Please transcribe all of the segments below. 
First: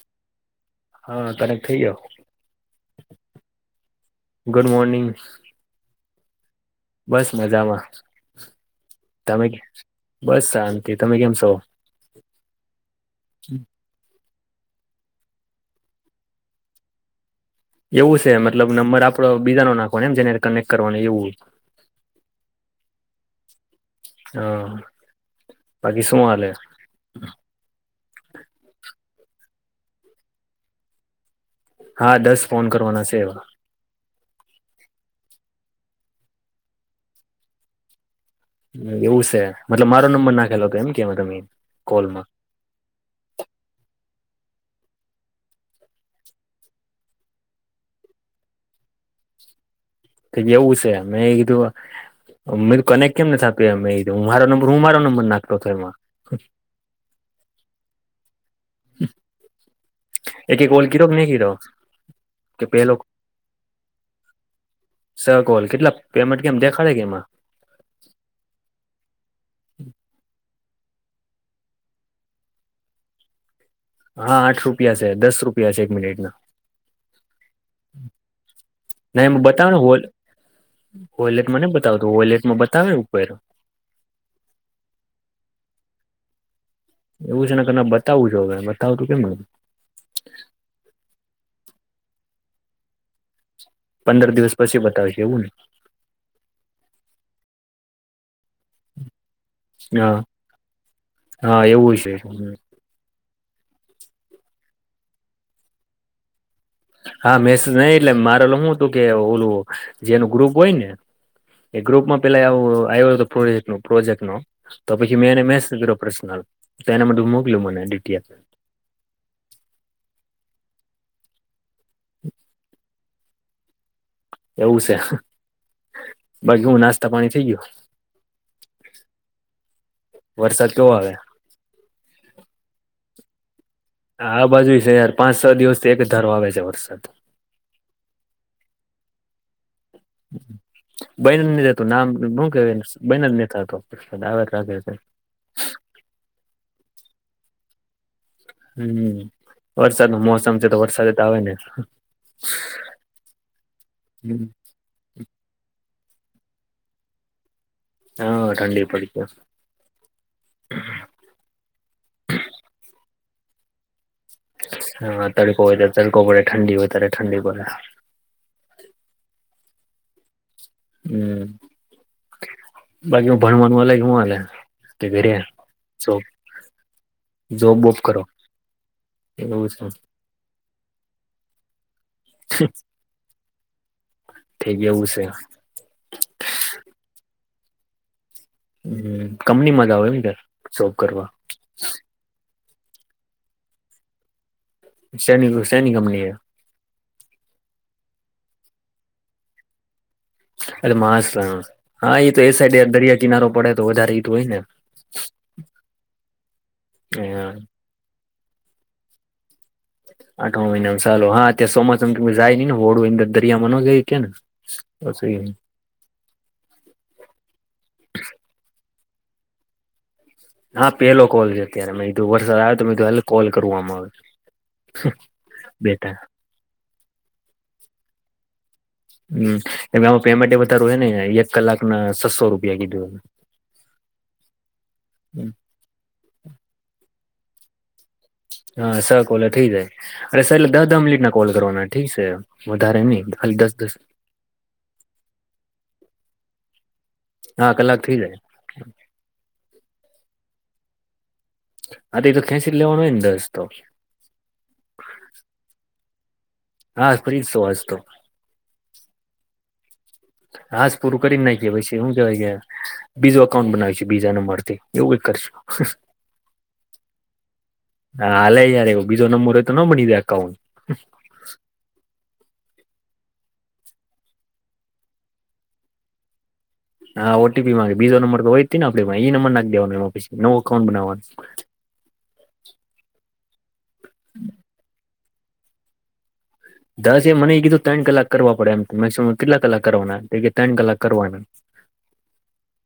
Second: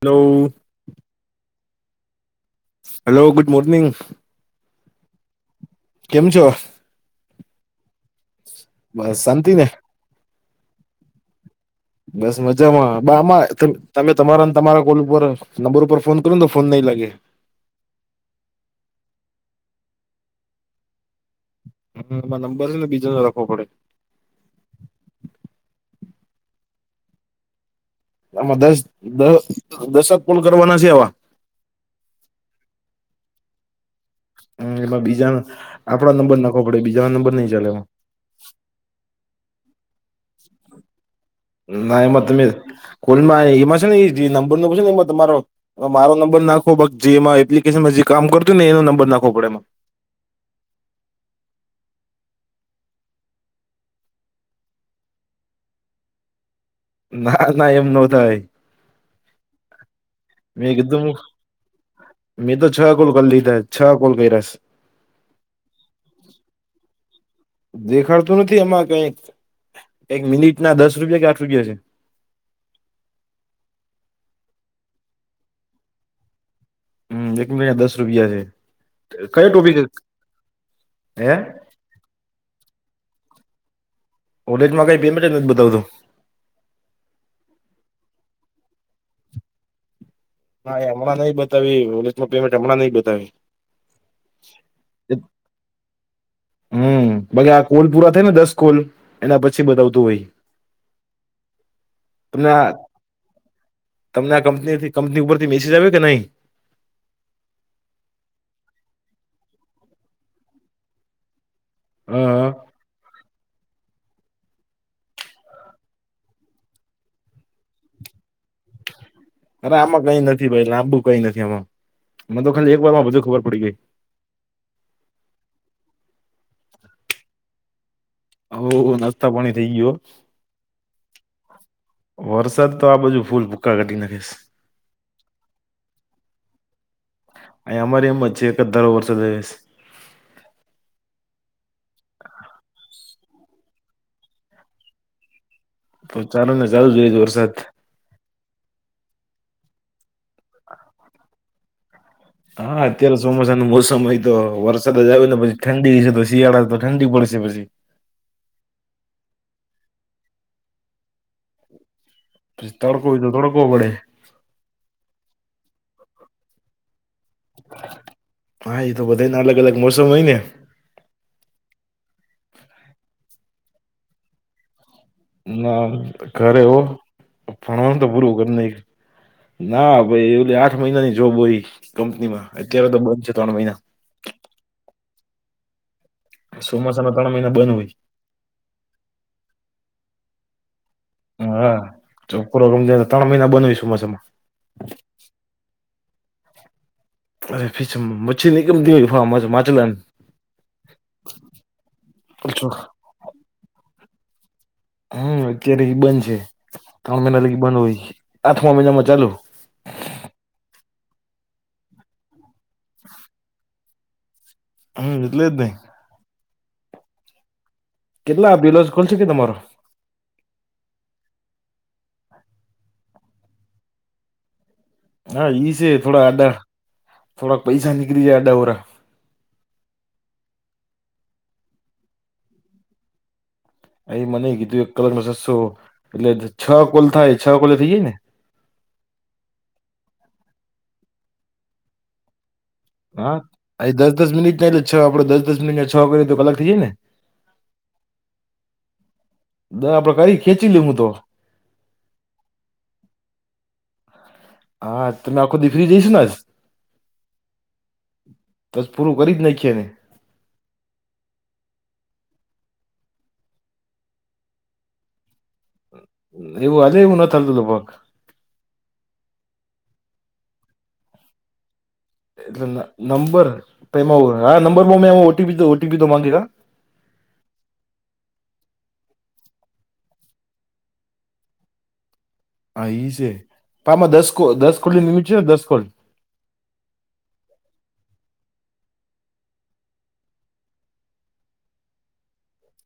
Hello હા તને થઈ જા hello good morning. Good morning. કેમ છો? બસ મજામાં બસ તમે શાંતિ ને બસ શાંતિ તમે કેમ છો? બસ મજામાં બા આમાં તમે તમારા તમારા કોલ ઉપર નંબર ઉપર ફોન કર્યો ને ફોન નહીં લાગે. એવું છે મતલબ નંબર આપડો બીજાો નાખવાને એમ જેને કનેક્ટ કરવાનું એવું. હમમાં નંબર ને બીજા નો રાખવો પડે. હા બાકી સ લલે આમાં દસ દ દસક પુલ કરવા નથી આવા હા દસ ફોન કરવાના છે એવા હમ એમાં બીજા આપડો નંબર નખો પડે બીજા ના નંબર નઈ ચાલે એમાં એવું છે મતલબ મારો નંબર નાખેલો હતો એમ કેવા તમે? ના એમાં કોલમાં તમે કોલમાં એમાં છે ને નંબર ન નેમાં તમારો મારો નંબર નાખો જેમાં એપ્લિકેશનમાં જે કામ કરતું ને એનો નંબર નાખવો પડે એમાં. તે એવું છે. અ મે તો કનેક કેમ નથી આપ્યો હું મારો નંબર હું મારો નંબર નાખલો હતોયો એમાં. ના ના એમ ન થાય. એ કે મેં કોલ ક કીધું રોક નને ક રક મેં તો છ કોલ કરી લીધા છ કોલ કર્યાસ સ ગલ કેટલા પેમેન્ટ કેમ દેખાડે કે એમાં દેખાડતું નથી એમાં કઈક એક મિનિટ ના દસ રૂપિયા કે આઠ રૂપિયા છે. હા આઠ રૂપિયા છે દસ રૂપિયા છે એક મિનિટ ના હમ એક મિટ અયા દસ રૂપિયા છે કયો ટોપી. હોલેટમાં ન બતાવતું હોયલેટમાં બતાવે ઉપર. વોલેટમાં કઈ પેમેન્ટ નથી બતાવતું. એવું છે ને તમે બતાવું છો હવે બતાવું તું કેમ મળું હા એ હમં નહ બતાવી ઓ પેમેન્ટ હમણાં નહ બતાવી. પંદર દિવસ પછી બતાવશે એવું નને હમ પછ આ કોલ પૂરા થઈ ને દસ કોલ. એના પછી ને બતાવતું હોય હા હા એવું છે તને તમને આ કંપનીથી કંપની ઉપરથી મેસેજ આવ્યો કે નહી? હા મેસેજ નઈ એટલે મારેલ હું હતું કે ઓલું જેનું ગ્રુપ હોય ને. એ હ ગ્રુપમાં પેલા આવું આવ્યો હતો પ્રોજેક્ટ ન પ્રોજેક્ટ નો તો પછી મેં એને મેસેજ કર્યો પ્રર્શનલ તો એના માટે હું મોકલ્યો મનેડીટી આપે અરે આમાં કઈ નથી ભાઈ લાંબુ કઈ નથી આમાં અમ તો ખાલી એક વાર માં બધુ ખબર પડી ગઈ. એવું છે બાકી હું નાસ્તા પાણી થઈ ગયું. હ નાસ્તા પાણી થઈ ગયો. વરસાદ કેવો આવે વરસાદ તો આ બધું ફૂલ ફૂક્કા ઘટીને. આ બાજુ છે યાર પાંચ છ દિવસ થી એક ધર આવે છે વરસાદ અ અમારી એમ જ છે એક દાર વર્ષ જઈ છે. બનલધતું નામું કે બનલ નેતા રાગે છે. તો ચાલો ને ચાલુ જોય વરસાદ હમ્મ વરસાદ ન મોસમ છે તો વરસાદ તો આવે ને હા અત્યારે ચોમાસા નું મોસમ હોય તો વર જ આવી ને પછી ઠંડી તો શિયાળા તો ઠંડી પડશે પછી હા [unintelligible] પછતાડ કોઈ તો થોડ કો બડે. હા તડકો હોય ત તડકો પડે ઠંડી હોય ત્યારે ઠંડી પડે. હા એ તો બધ નનેલગ અલગ મોસમ હોય ને હમ બાકી હ ભણવાનું અય હલે ના ઘરે હો જોબ બોબ ભણવાનું તો કરો પૂરું ઘર નહી એવું છે ના ભાઈ એ આઠ મહિનાની જોબ હોય કંપનીમાં અત્યારે તો બંધ છે ત્રણ મહિના થઈ ગ એવું છે. ચોમાસા ના ત્રણ મહિના બંધ હોય. હમ કંપનીમાં જ આવે નેર જોબ કરવા. હા છોકરો રમજાયને ત્રણ મહિના બન હોય સુુંમાસામાં. સની સેની કંપનીએ. અરે ફી સું મછીની કંપની મા મચ્છલા ને. એટ માછલા હા એ તો એ સાઈડ એ દરિયા કિનારો પડે તો વધારે એજ હોય ને. હમ અત્યારે બંધ છે ત્રણ મહિના લગી આઠમા બંધ હોય આઠમા મહિના માં ચાલુ. આઠ માં મહિનામાં ચાલુ હા અત્યારે ચોમાસામાં કોઈ જાય નહી ને હોડું અંદર દરિયામાં નો જઈ હકે ને. હમ પછી એટલે જ ને. કેટલા પેલો જ કોલ છે કે તમારો. હા પેલો કોલ છે અત્યારે મેં કિધું વરસાદ આવ્યો તો મે જે કીધું કોલ કરું આમાં. હા ઈ છે બે થોડા ત્રણ આડા થોડા પૈસા નીકળી જાય આડા અવળા. હમ એ આમાં પેમેન્ટ વધારા હ ને એક કલાક ના છસો રૂપિયા કીધું. એ મને કીધું એક કલાક ના છસો એટલે છ કોલ થાય છ કોલે થઈ જાય ને. હા છ કોલે થઈ જાય અને છેલે દહ દહ મિનિટ ના કોલ કરવાના ઠીક છે. વધારે નહી ખાલી હા દસ દસ મિનિટ એટલે છ આપડ દસ મિનિટ છ કરએ તો કલાક થી જાય ને. હા કલાક થઇ જાય. દ આપડે કરી ખેંચી લેવું તો. હા તે તો ખેંચી લેવાનો હોયને દરસ તો. હા તમે આખો દી ફ્રી જ હશો ને આજ. હા ફ્રી જ છું આજ તો. તો આજ પૂરું કરી જ નાખીએ ને. હાજ પૂરું કરી નાખીએ પછી હું કેવાય કે. બીજું અકાઉન્ટ બનાવીશું બીજા નંબર થી એવું કંઈક કરશું. એવું આજે એવું ન થતું હતું ભગ. હાલે એ યાર બીજો નંબર હોય તો ન બની જાય એકાઉન્ટ. એટલે નંબર તો એમાં હા નંબર મે ઓટીપી તો ઓટીપી તો માંગે હા. હા ઓટીપી માંગે બીજો નંબર તો હોય જ તે ને આપડી પાહે ઈ નંબર નાખી દેવાનો એમાં પછી નવું અકાઉન્ટ બનાવવાનું. હા ઈ છે પણ આમા દસ દસ કોલ નિ લિમિટ છે ને દસ કોલ. દસ એ મને એ કીધું ત્રણ કલાક કરવા પડે એમ મેક્સિમમ કેટલા કલાક કરવાના ત્રણ કલાક કરવાના.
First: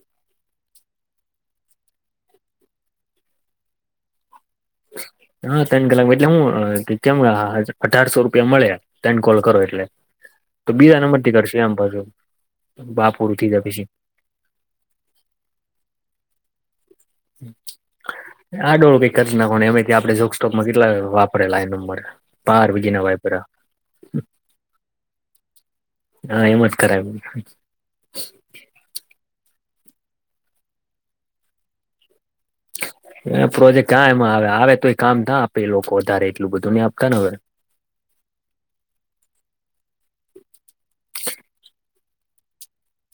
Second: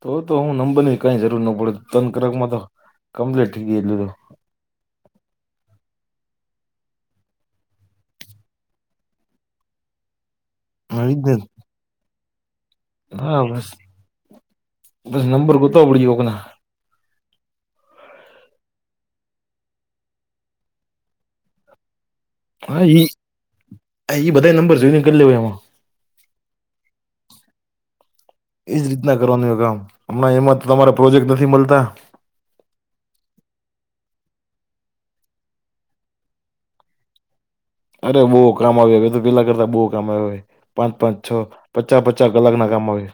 તો તો હું નંબર ની કઈ જરૂર ન પડે તણ કરાક માં તો કમ્પલેટ થઈ ગય. હા ત્રણ કલાક એટલે હું કેમ અઢારસો રૂપિયા મળે. તણ કોલ કરો એટલે. [inaudible] તો બીજા ઈ નંબર જ થી ને. કરશે આમ પાછુ. હા બસ બસ નંબર ગોતવા પડશે કોક ના. [unintelligible] આડુ અવળું કઈક કરી નાખવા નું આમેય આપડે જોક સ્ટોકમાં કેટલા વાપરેલા આ નંબર. પાર હા બીજીના ઈ વાયપરા હા ઈ બધાય નંબર જોઈન કરી લેવાય એમાં. હા એમ જ કરાય. એજ રીતના કરવાનું હોય કામ હમણાં એમાં તમારે પ્રોજેક્ટ નથી મળતા. એ પ્રોજેક્ટ કા એમાં આવે આવે તો એ કામ ના આપે એ લોકો વધારે એટલું બધું ને આપતા ને હવે. અરે બહુ કામ આવ્યું હો એ તો પેલા કરતા બહુ કામ આવ હો. પાંચ પાંચ છ પચાસ પચાસ કલાક ના કામ આવે.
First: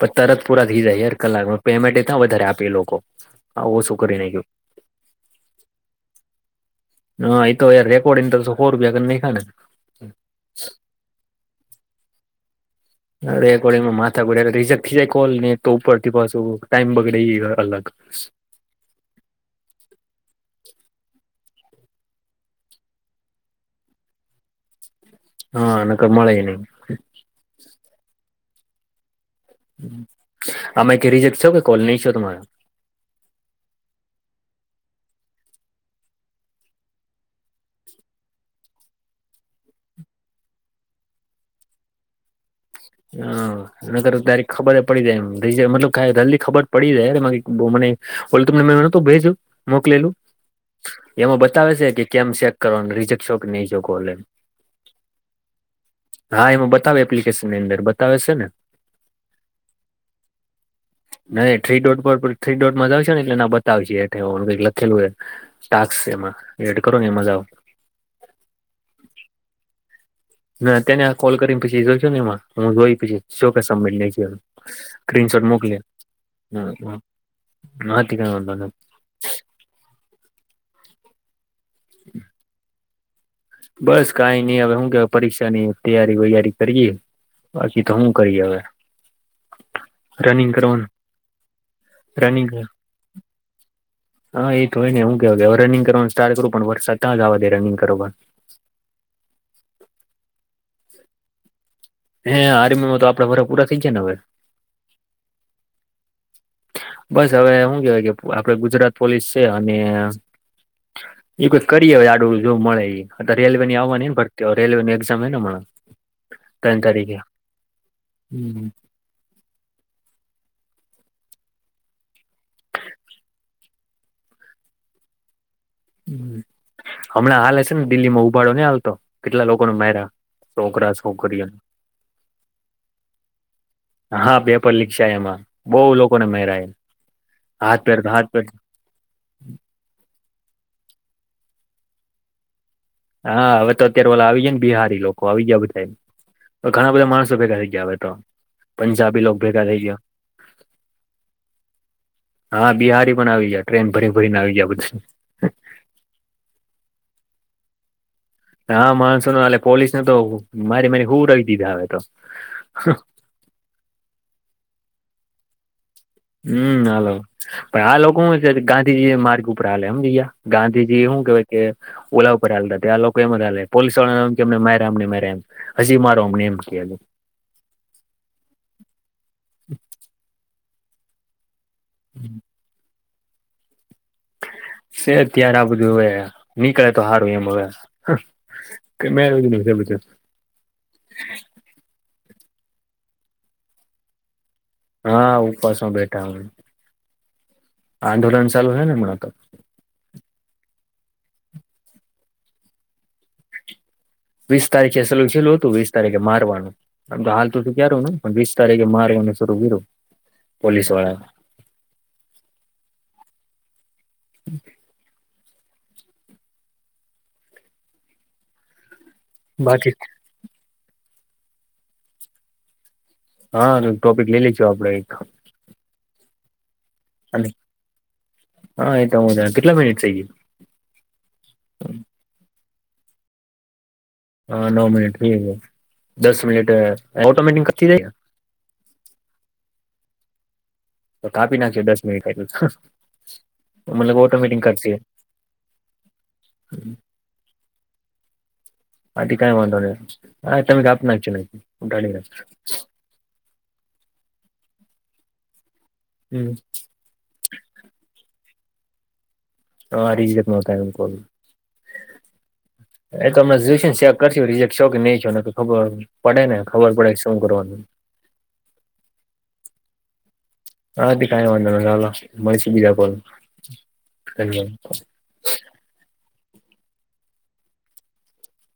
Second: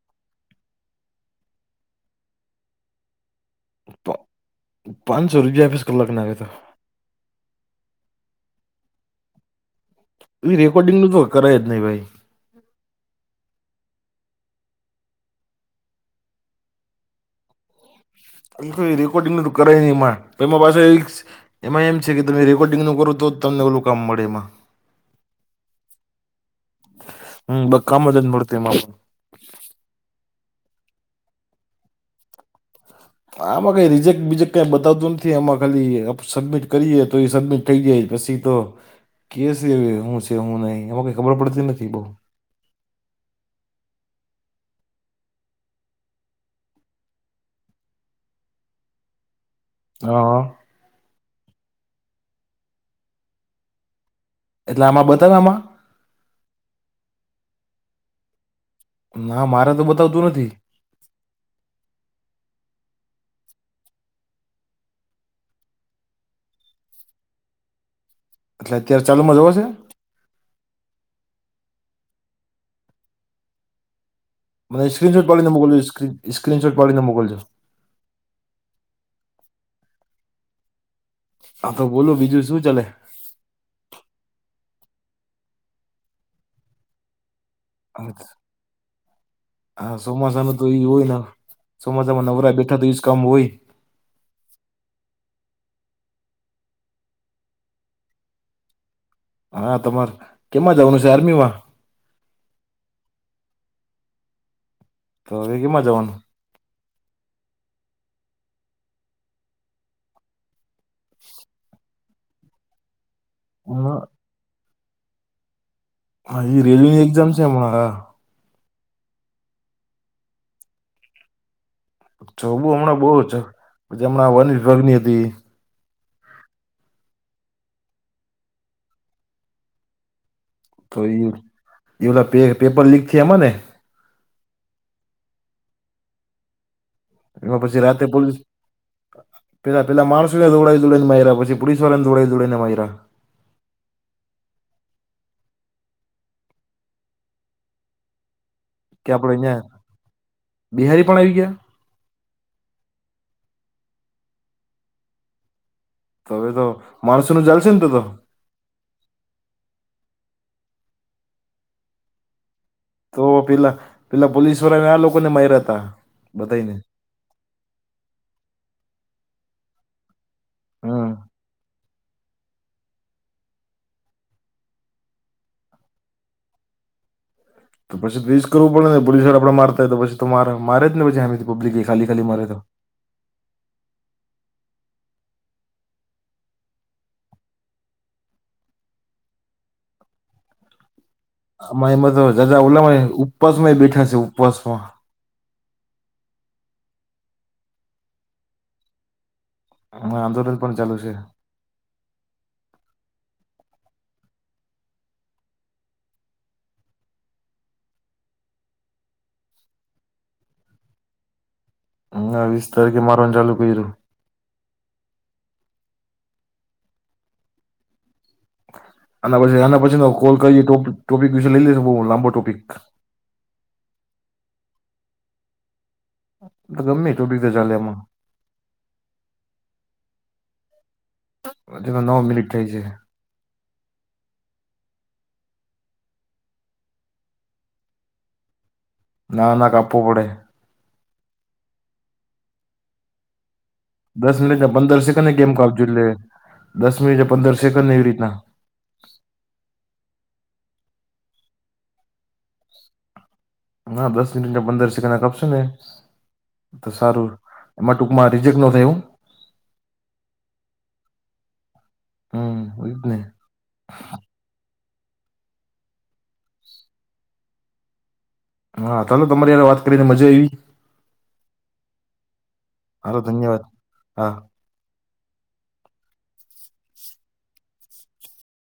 પણ તરત પુરા થઈ જાય યાર કલાકમાં પેમેન્ટ તા વધારે આપે એ લોકો. હાવ ઓછું કરી નાખ્યું. પાંચસો રૂપિયા આપીસ કલાક ના આવે તો હા એ તો યાર રેકોડિંગ કર તો હો રૂપિયા કરી નાખ્યા ને. એ રેકોર્ડિંગનું તો કરાય જ નહી ભાઈ. રેકોર્ડિંગમાં માથા ખુટ અને રિજેક્ટ થઈ જાય કોલ ને તો ઉપર થી પાછું ટાઈમ બગડે ઈ અલગ. [inaudible] અ એ રેકોર્ડિંગ કરાય નહીં એમાં એમાં પાસે એક એમાં એમ છે કે તમે રેકોર્ડિંગ નું કરો તો તમને ઓલું કામ મળે એમાં હા ન ક મળ નય હમ બક્કાામ [unintelligible] આમે ક રિઝેક્ટ છો કે કોલ નહીં છો તમારો આમાં કંઈ રિજેક્ટ બિજેક્ટ કંઈ બતાવતું નથી આમાં ખાલી સબમિટ કરીએ તો એ સબમિટ થઈ જાય પછી તો કે છે હું છે હું નહી એમાં કઈ ખબર પડતી નથી બઉુ હા અનેર તારી ખબર જ પડી જાય એમ મતલબ ક જલ્દી ખબર પડી જાયને મને [unintelligible] ઓલી તમને મેંનો તો ભેજ- મોકલેલું હા એમાં બતાવે છે કે કેમ ચેક કરવાનું રિજેકશો કે નહી જો ઓમ એટલે આમાં બતાવ આમાં? હા એમાં બતાવે એપ્લિકેશનની અંદર બતાવે છે ને ના મારે તો બતાવતું નથી નહી થ્રી ડોટ પર થ્રી ડોટમાં જ આવશે ને એટલે બતાવશે એ કઈક લખેલું એ ટાસ્ક એમાં એડ કરો ને એજા આવ એટલે અત્યારે ચાલુમા [unintelligible] ના તેને આ કોલ કરીને પછી જોઈશો ને એમાં હું જોઈ પછી શ કે સમિટ નઈ [unintelligible] મને સ્ક્રીનશોટ પાળીને મોકલજ સ્ક્રીનશોટ પાળીને નથી મોકલજો. [unintelligible] હા તો બોલો બીજું શું ચાલે? બસ કઈ નઈ હવે હું કે પરીક્ષાની તૈયારી વૈયારી કરીએ બાકી તો હું કરી હવે હા ચોમાસા રનિંગ ન તો કરવાનું હોય ને ચોમાસા માં રનિંગ નવરા બેઠા તો એજ કામ હોય હા એ તો હોય ને હું કેવા કે હવે રિંગ કરવાનું સ્ટાર્ટ કરું પણ વરષતાં જવા દે રનિંગ કરવા હા તમારે કેમાં જવાનું છે આર્મી માં હે આરમીમાં તો આપડાે ભરા પૂરા થઈ જાય ને હવે તો એ કેમાં જવાનું બસ હવે હું કેવાય કે આપડે ગુજરાત પોલીસ છે અને એ કોઈ કરીએ હવે આડું જો મળે એ આ રેલ્વે ની આવવા હમણાં એન ભરતી રેલવે ની એક્ઝામ એને હા એ રેલ એક્ઝામ્સ છે મણારા હમ છો બુ હમણાં બહુ છે પછી હમણાં વન વિભાગની હતી હમણાં હાલે હ છે ને દિલ્હી માં ઉબાડો નહી હાલતો કેટલા લોકો ન મેરા તો એ ઓલા પેપર લીક થ એમાં ને હા પેપર લીક છેાય એમાં બહુ લોકોને મેરાય એમાં પછી રાતે પોલીસ પેલા પેલા માણસો ને દોડાઈ દોડીને માર પછી પોલીસ વાળાને દોડાઈ દોડી ને માયરા હા હવે તો અત્યારે ઓલા આવી જાય ને બિહારી લોકો આવી ગયા બધામ તો ઘણા બધા માણસો ભેગા થઈ ગયા આવે તો કે પંજાબી આપડે લોકો અહીંયા ભેગા થઈ ગયા. બિહારી પણ આવી ગયા હા બિહારી પણ આવી ગયા ટ્રેન ભરી ભરીને આવી ગયા બધા. હવે તો માણસનું ચાલશે ને તો? હ માણસો આલે પોલીસને તો મારી મારી હુંવરાવી દીધા હવે તો તો પેલા પેલા પોલીસ વાળાને આ લોકોને માયરા હતા. હમ હાલો પણ આ લોકો હું છે ગાંધીજી માર્ગ ઉપર આલે સમજી ગયા. ગાંધીજી હમ શું કેવાય કે ઓલા ઉપર હાલતા ત્યા લોકો એમ જ પોલીસ વાળાને એમ કે અમને અમને મારે એમ. હજી મારો અમને એમ કે તો પછી ઇસ કરવું પડે ને પોલીસવાળા આપને મારતા હોય તો પછી તો મારે મારે જને પછી હમેથી પબ્લિક એ ખાલી ખાલી મારે તો શે અત્યારે આ બધું હવે નીકળે તો હારું એમ હવે. કે મેં એવુ બધું [unintelligible] અમાં એમાં તો જા ઓલામાં ઉપવાસમાંએ બેઠા છે ઉપવાસમાં હા ઉપવાસમાં બેઠા અમે આંદોલન ચાલુ હે ને હમણા તો આમાં આંદોલન પણ ચાલુ છે. વીસ તારીખે છેલું છેેલું હતું વીસ તારીખે મારવાનું આમ તો હાલ તો તું કારું ને પણ વીસ તારીખે મારવાનું શરું કર્યું પોલીસ વાળાએ હ વીસ તારીખે મારવાનું ચાલુ કર્યું. આના પછી આના બાકી પછી ન કોલ કરીએ તો ટોપિક વિશે લઈ લેેશ બઉ લાંબો ટોપિક હારુ ટોપિક લઈ લેશું આપડે એક ગમે તો બી તો અને ચાલે એમાં હા એ તો હું કેટલા મિનટ થઈ ગઇ હજુતો નવ મિનિટ થઈ છે. હા નવ મિનિટ થઈ છે દસ મિનિટ ઓટોમેટિક કટી જાય. ના ના કાપવું પડે. તો કાપી નાખજો દસ મિનિટ થાય પસી દસ મિનિટને પંદર સેકન્ડ ગેમ કાપજો એટલે દસ મિનિટ પંદર સેકન્ડ એવી રીતના આથી કઈ વાંધો ન હા તમે કાપી નાખજો હા દસ મિનિટને પંદર સેકન્ડને કપશે ને હમ. હારું એમાં ટુંકમાં રિજેક્ટ ન થાય હો. હા રીજેક્ટ ન થાય એમ કહુ હમ એજ ને એ તો મેં ચેક કરશે ને રીજે છો કે નહીં છો ને તો ખબર પડે ને ખબર પડે શું કરવાનું હા તાલો તમારી સાથે વાત કરીને મજા આવી. હા તે કઈ વાધો નઈ ચાલો મળશુ બીજા હાલો ધન્યવાદ હા કોલમા